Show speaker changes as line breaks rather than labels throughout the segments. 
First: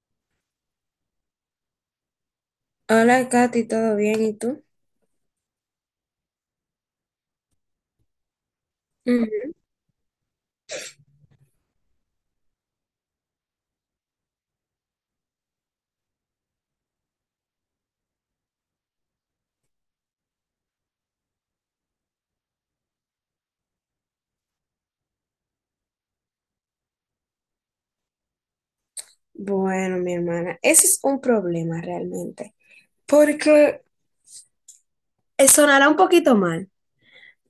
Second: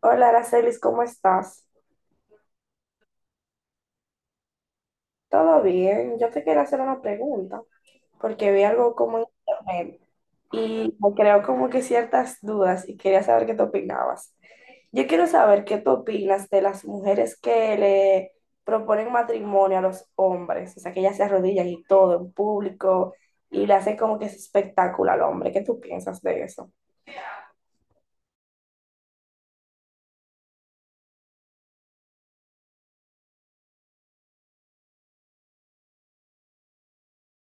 Hola, Aracelis, ¿cómo estás?
Hola, Katy, ¿todo bien? ¿Y tú?
¿Todo bien? Yo te quería hacer una pregunta porque vi algo como en
Ujú.
internet y me creó como que ciertas dudas y quería saber qué tú opinabas. Yo quiero saber qué tú opinas de las mujeres que le proponen matrimonio a los hombres, o sea, que ellas se arrodillan y todo en público y le hacen como que ese espectáculo al hombre. ¿Qué tú piensas de eso?
Bueno, mi hermana, ese es un problema realmente, porque sonará un poquito mal,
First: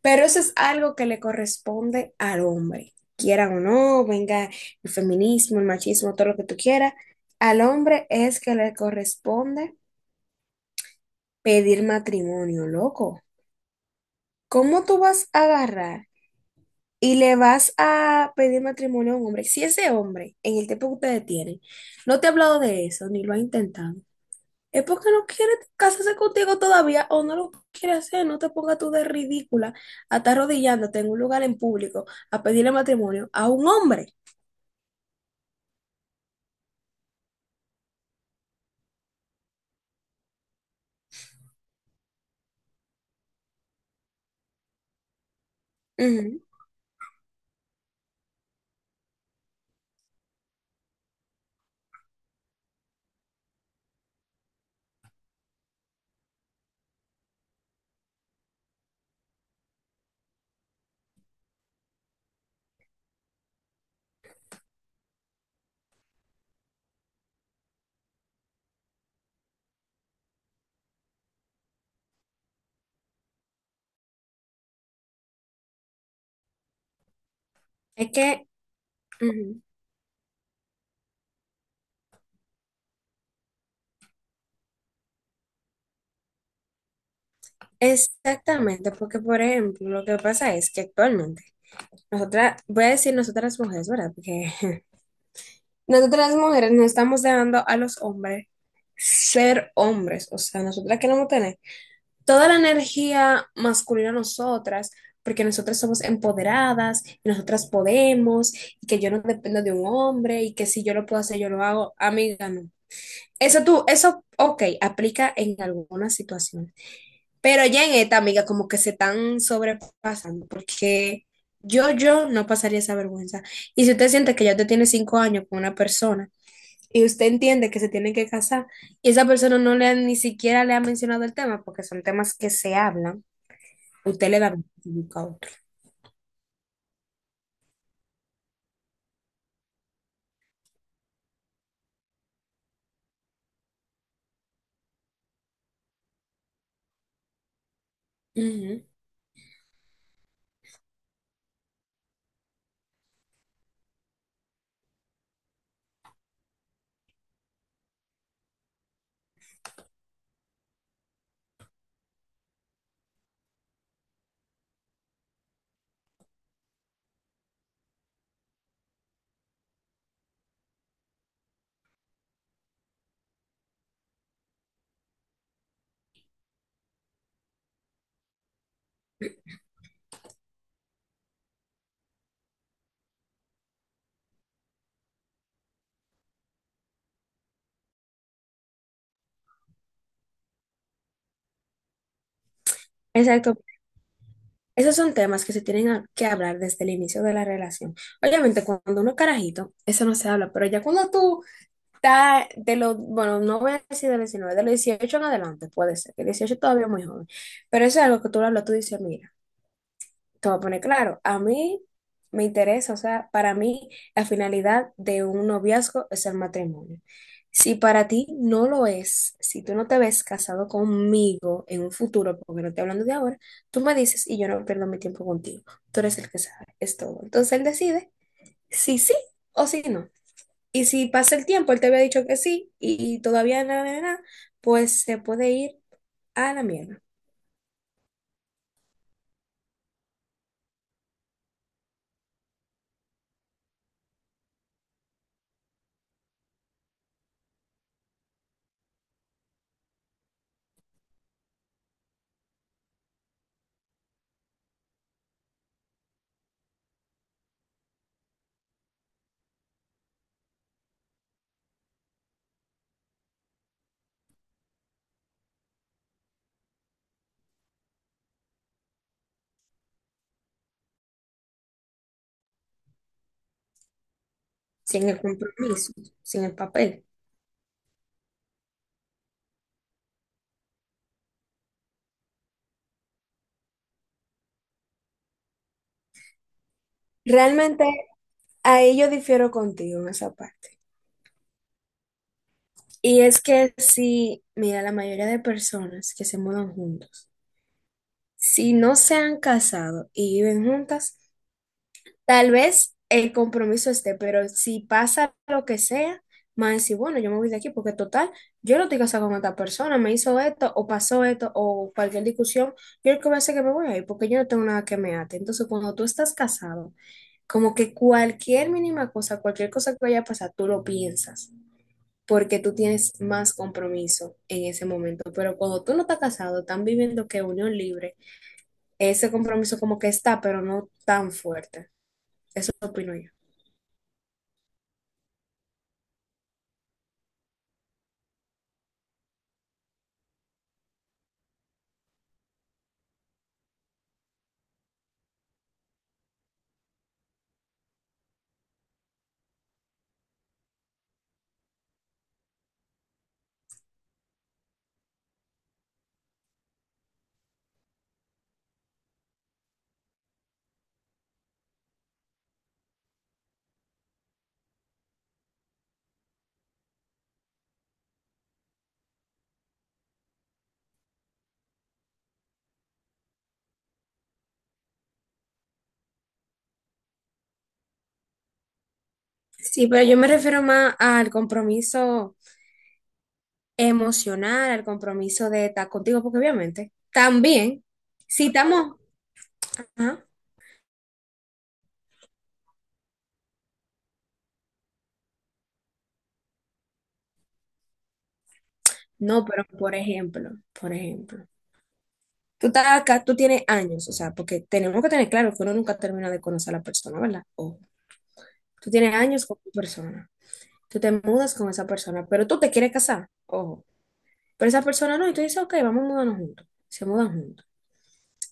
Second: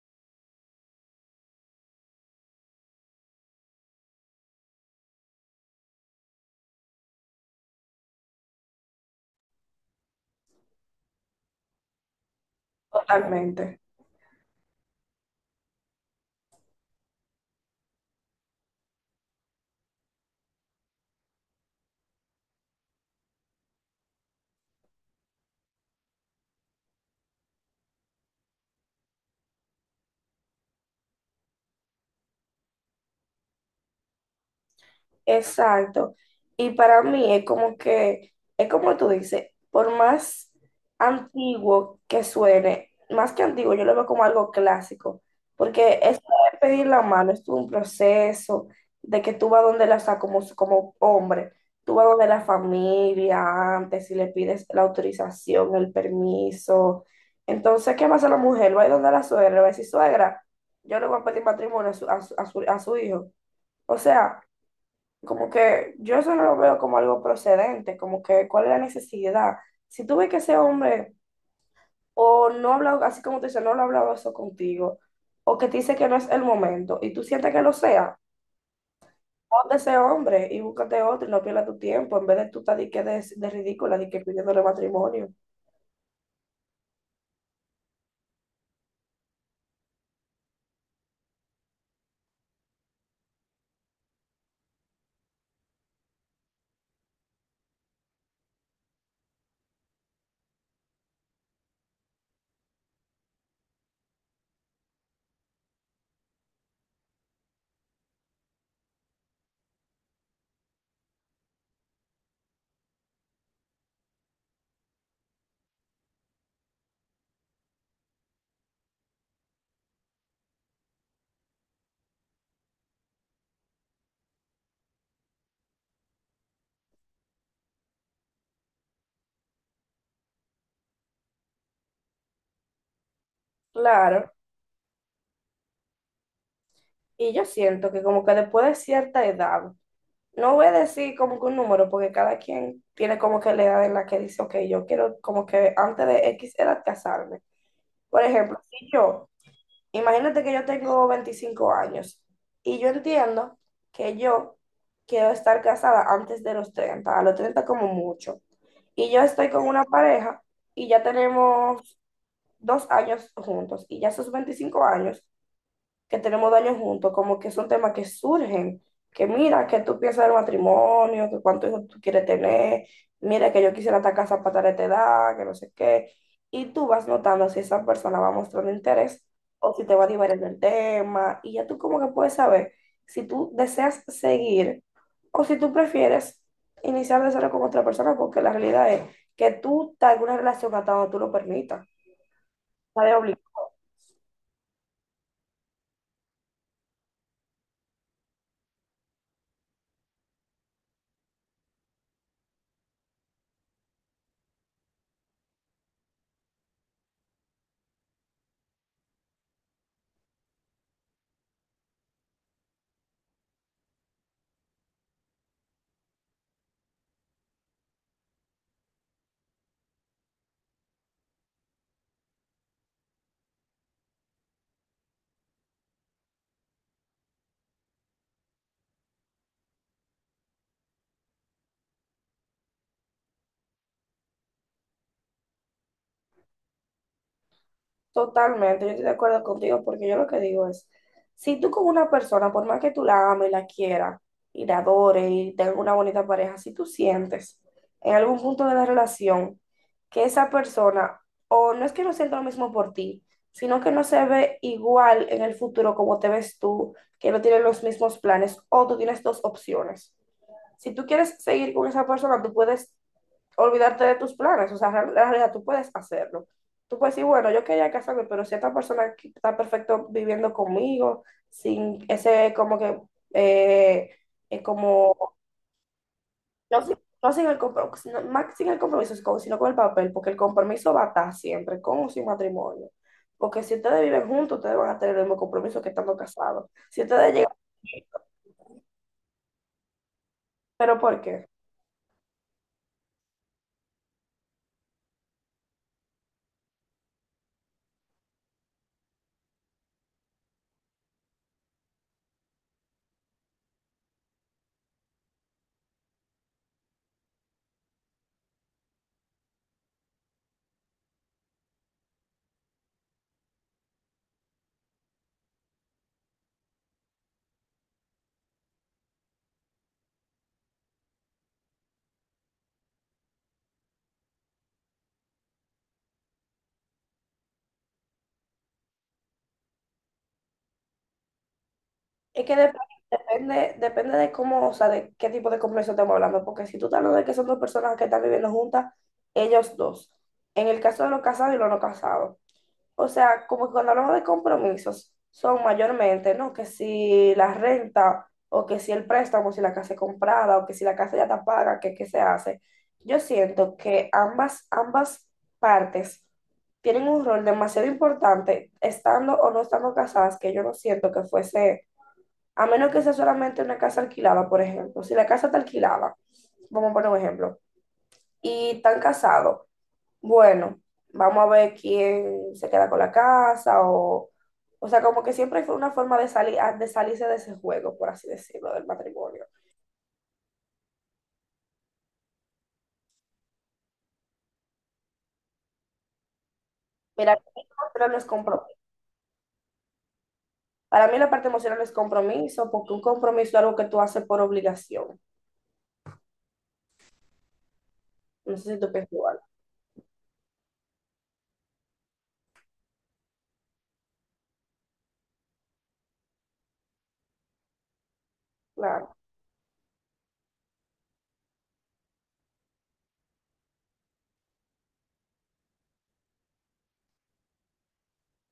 pero eso es algo que le corresponde al hombre, quiera o no, venga el feminismo, el machismo, todo lo que tú quieras, al hombre es que le corresponde pedir matrimonio, loco.
Totalmente.
¿Cómo tú vas a agarrar y le vas a pedir matrimonio a un hombre? Si ese hombre, en el tiempo que ustedes tienen, no te ha hablado de eso, ni lo ha intentado. Es porque no quiere casarse contigo todavía o no lo quiere hacer. No te pongas tú de ridícula a estar arrodillándote en un lugar en público a pedirle matrimonio a un hombre.
Exacto. Y para mí es como que, es como tú dices, por más antiguo que suene, más que antiguo, yo lo veo como algo clásico, porque eso
Ujú.
de pedir la mano es todo un proceso de que tú vas donde la, o sea, como, como hombre, tú vas donde la familia antes y le pides la autorización, el permiso. Entonces, ¿qué pasa la mujer? Va a ir donde la suegra, le va a decir, suegra, yo le voy a pedir matrimonio a su, a su hijo. O sea... Como que yo eso no lo veo como algo procedente, como que cuál es la necesidad. Si tú ves que ese hombre o no ha hablado, así como te dice, no lo ha hablado eso contigo, o que te dice que no es el momento y tú sientes que lo
Es
sea,
que, ujú.
pon de ese hombre y búscate otro y no pierdas tu tiempo en vez de tú estar de, de ridícula, de que pidiéndole matrimonio.
Exactamente, porque por ejemplo, lo que pasa es que actualmente, nosotras, voy a decir nosotras mujeres, ¿verdad? Porque nosotras las mujeres no estamos dejando a los hombres ser hombres, o sea, nosotras queremos tener toda la energía masculina a nosotras, porque nosotras somos empoderadas y nosotras podemos, y que yo no dependo de un hombre y que si yo lo puedo hacer, yo lo hago, amiga, no. Eso tú, eso, ok, aplica en algunas situaciones, pero ya en esta, amiga, como que se están sobrepasando, porque yo no pasaría esa vergüenza. Y si usted siente que ya usted tiene 5 años con una persona y usted entiende que se tienen que casar y esa persona ni siquiera le ha mencionado el tema, porque son temas que se hablan, usted
Claro,
le da beneficio a otro.
y yo siento que como que después de cierta edad, no voy a decir como que un número, porque cada quien tiene como que la edad en la que dice, ok, yo quiero como que antes de X edad casarme. Por ejemplo,
Ujú.
si yo, imagínate que yo tengo 25 años y yo entiendo que yo quiero estar casada antes de los 30, a los 30 como mucho. Y yo estoy con una pareja y ya tenemos 2 años juntos y ya esos 25 años que tenemos daños juntos, como que son temas que surgen, que mira, que tú piensas del matrimonio, que cuántos hijos tú quieres tener, mira que yo quisiera esta casa para tal edad, que no sé qué, y tú vas notando si esa persona va mostrando interés o si te va a divertir el tema, y ya tú como que puedes saber si tú deseas seguir o si tú prefieres iniciar de cero con otra persona, porque la realidad es que tú estás en una relación hasta donde tú lo permitas, está de obligado.
Exacto. Esos son temas que se tienen que hablar desde el inicio de la relación. Obviamente, cuando uno es carajito, eso no se habla, pero ya cuando tú estás de los, bueno, no voy a decir de los 19, de los 18 en adelante, puede ser, que 18 todavía es muy joven, pero eso es algo que tú lo hablas, tú dices, mira, te voy a poner claro, a mí me interesa, o sea, para mí la finalidad de un noviazgo es el matrimonio. Si para ti no lo es, si tú no te ves casado conmigo en un futuro, porque no estoy hablando de ahora, tú me dices y yo no pierdo mi tiempo contigo. Tú eres el que sabe, es todo. Entonces él decide si sí o si no. Y si pasa el tiempo, él te había dicho que sí y todavía nada, nada, nada, pues se puede ir a la mierda,
Totalmente, yo estoy de acuerdo contigo porque yo lo que digo es, si tú con una persona, por más que tú la ames, la quieras y la adores y tengas una bonita pareja, si tú sientes en algún punto de la relación que esa persona, o no es que no sienta lo mismo por ti, sino que no se ve igual en el futuro como te ves tú, que no tienen los mismos planes, o tú tienes dos opciones. Si tú quieres seguir con esa persona, tú puedes olvidarte de tus planes, o sea, en realidad tú puedes hacerlo. Tú puedes decir, bueno, yo quería casarme, pero si esta persona aquí está perfecto viviendo conmigo, sin ese como que, eh,
sin el
como,
compromiso, sin el
no,
papel.
no sin el compromiso, más sin el compromiso, sino con el papel, porque el compromiso va a estar siempre, con o sin matrimonio. Porque si ustedes viven juntos, ustedes van a tener el mismo compromiso que estando casados. Si ustedes llegan,
Realmente, ahí yo difiero contigo en esa parte.
¿pero por qué?
Y es que si, mira, la mayoría de personas que se mudan juntos, si no se han casado y viven juntas, tal vez el compromiso esté, pero si pasa lo que sea, más decir, bueno, yo me voy de aquí porque total, yo no estoy casada con esta persona, me hizo esto o pasó esto o cualquier discusión, yo lo que voy a hacer es que me voy a ir porque yo no tengo nada que me ate. Entonces, cuando tú estás casado, como que cualquier mínima cosa, cualquier cosa que vaya a pasar, tú lo piensas, porque tú tienes más compromiso en ese momento. Pero cuando tú no estás casado, están viviendo que unión libre, ese compromiso como que está, pero no tan fuerte.
Es que
Eso
dep-
opino yo.
depende, depende de cómo, o sea, de qué tipo de compromiso estamos hablando, porque si tú estás hablando de que son dos personas que están viviendo juntas, ellos dos. En el caso de los casados y los no casados. O sea, como que cuando hablamos de compromisos, son mayormente, ¿no? Que si la renta, o que si el préstamo, si la casa es comprada, o que si la casa ya está paga, que qué se hace. Yo siento que ambas partes tienen un rol demasiado importante, estando o no estando casadas, que yo no siento que fuese a menos que sea solamente una casa alquilada, por ejemplo. Si la casa está alquilada, vamos a poner un ejemplo, y están casados, bueno, vamos a ver quién se queda con la casa o... O sea, como que siempre fue una forma de, salir, de salirse de ese juego, por así decirlo, del matrimonio.
Sí, pero yo me refiero más al compromiso emocional, al compromiso de estar contigo, porque obviamente
Mira,
también,
para mí, no es
si
compromiso.
estamos, ajá.
Para mí la parte emocional no es compromiso, porque un compromiso es algo que tú haces por obligación. No sé si tú piensas igual.
No, pero por ejemplo, tú estás acá, tú tienes años, o sea, porque tenemos que tener claro que uno nunca termina de conocer a la persona, ¿verdad? O tú
Claro.
tienes años con tu persona. Tú te mudas con esa persona, pero tú te quieres casar, ojo. Pero esa persona no, y tú dices, ok, vamos a mudarnos juntos. Se mudan juntos,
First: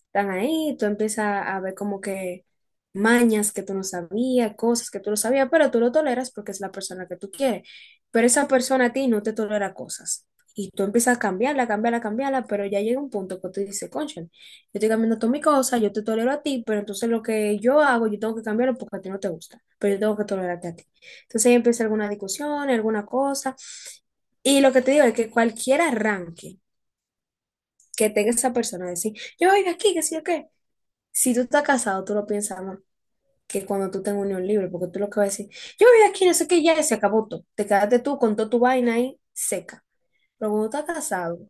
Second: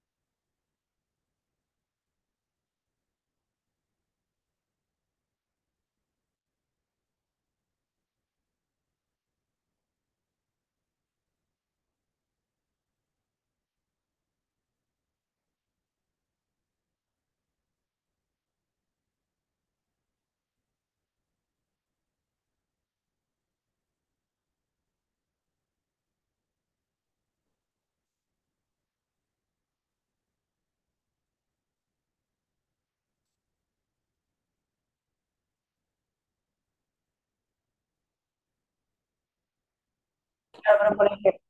están ahí, tú empiezas a ver como que mañas que tú no sabías, cosas que tú no sabías, pero tú lo toleras porque es la persona que tú quieres. Pero esa persona a ti no te tolera cosas. Y tú empiezas a cambiarla, cambiarla, cambiarla, pero ya llega un punto que tú dices, concha, yo estoy cambiando todas mis cosas, yo te tolero a ti, pero entonces lo que yo hago, yo tengo que cambiarlo porque a ti no te gusta, pero yo tengo que tolerarte a ti. Entonces ahí empieza alguna discusión, alguna cosa. Y lo que te digo es que cualquier arranque que tenga esa persona, decir, yo voy de aquí, que sí, ok. Si tú estás casado, tú lo piensas más que cuando tú tengas unión libre, porque tú lo que vas a decir, yo voy aquí, no sé qué, ya se acabó todo. Te quedaste tú con toda tu vaina ahí seca. Pero cuando estás
Pero, por
casado,
ejemplo,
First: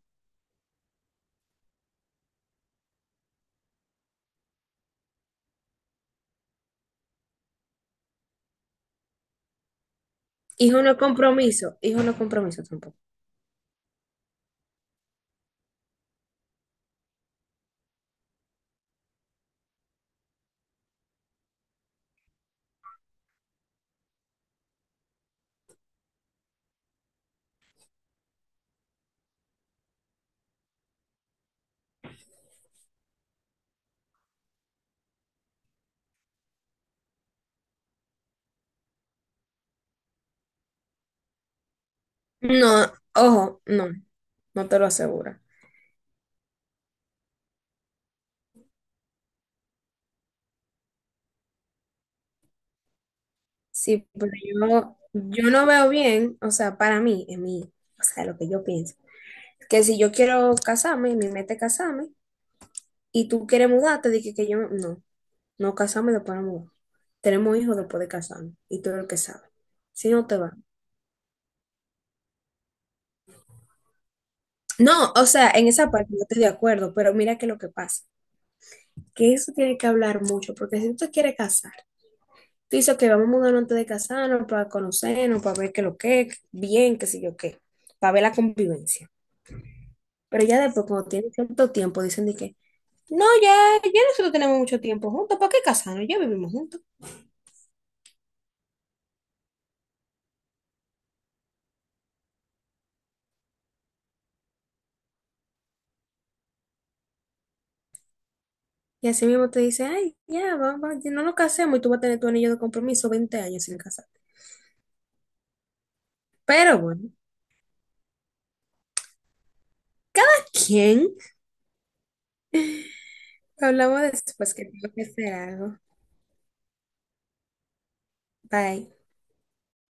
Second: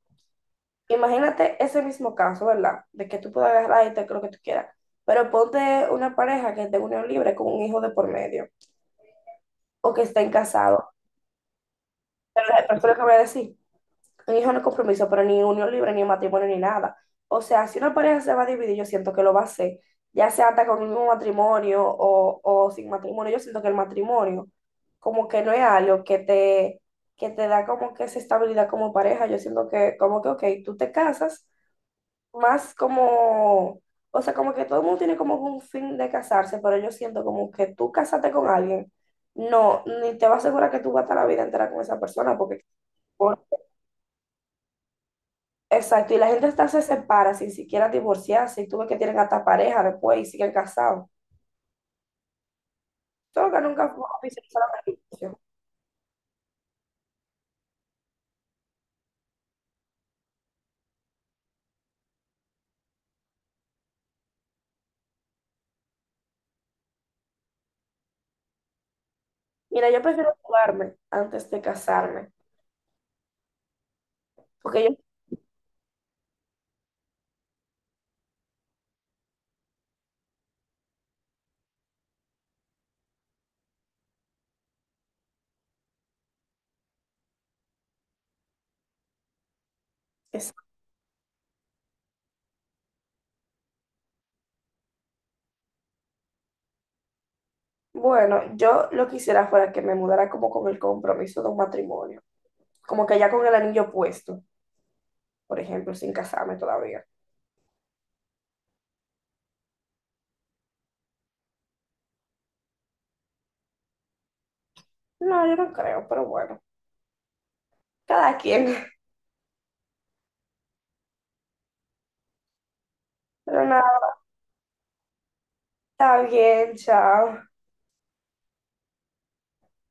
imagínate ese mismo caso, ¿verdad? De que tú puedas agarrar y te lo que tú quieras. Pero ponte una pareja que esté en unión libre con un hijo de por medio o que estén
hijo
casados.
no es compromiso, hijo no es
Pero
compromiso
pero fue
tampoco.
que voy a decir. Un hijo no es compromiso, pero ni unión libre, ni matrimonio, ni nada. O sea, si una pareja se va a dividir, yo siento que lo va a hacer. Ya sea hasta con un matrimonio o sin matrimonio. Yo siento que el matrimonio como que no es algo que te da como que esa estabilidad como pareja. Yo siento que como que, ok, tú te casas más como, o sea, como que todo el mundo tiene como un fin de casarse, pero yo siento como que tú casarte con alguien, no, ni te va a asegurar que tú vas a estar la vida entera con esa persona, porque,
No,
por-
ojo, no, no te lo aseguro.
exacto, y la gente hasta se separa sin siquiera divorciarse, y tú ves que tienen hasta pareja después y siguen casados. Solo que nunca fue
Sí, pero
oficial solamente
yo,
divorcio.
yo no veo bien, o sea, para mí, en mí, o sea, lo que yo pienso, que si yo quiero casarme, mi meta es casarme, y tú quieres mudarte, dije que yo no. No casamos y después nos mudamos. Tenemos hijos después de casarnos y todo lo que sabe.
Mira, yo
Si no
prefiero
te va.
mudarme antes de casarme, porque yo,
No, o sea, en esa parte no estoy de acuerdo, pero mira que lo que pasa, que eso tiene que hablar mucho, porque si tú te quieres casar, tú dices que vamos a mudarnos antes de casarnos para conocernos, para ver qué lo que es, bien, qué sé yo qué, para ver la convivencia. Pero
es-
ya después, cuando tienen cierto tiempo, dicen de que, no, ya, ya nosotros tenemos mucho tiempo juntos, ¿para qué casarnos? Ya vivimos juntos.
bueno, yo lo que quisiera fuera que me mudara como con el compromiso de un matrimonio, como que ya con el anillo puesto, por ejemplo, sin casarme todavía.
Y así mismo te dice, ay, ya, vamos, no nos casemos y tú vas a tener tu anillo de compromiso 20 años sin casar.
No, yo no creo, pero bueno,
Pero bueno,
cada quien.
¿quién?
Pero
Hablamos
nada,
después que tengo que hacer algo.
está bien, chao.
Bye.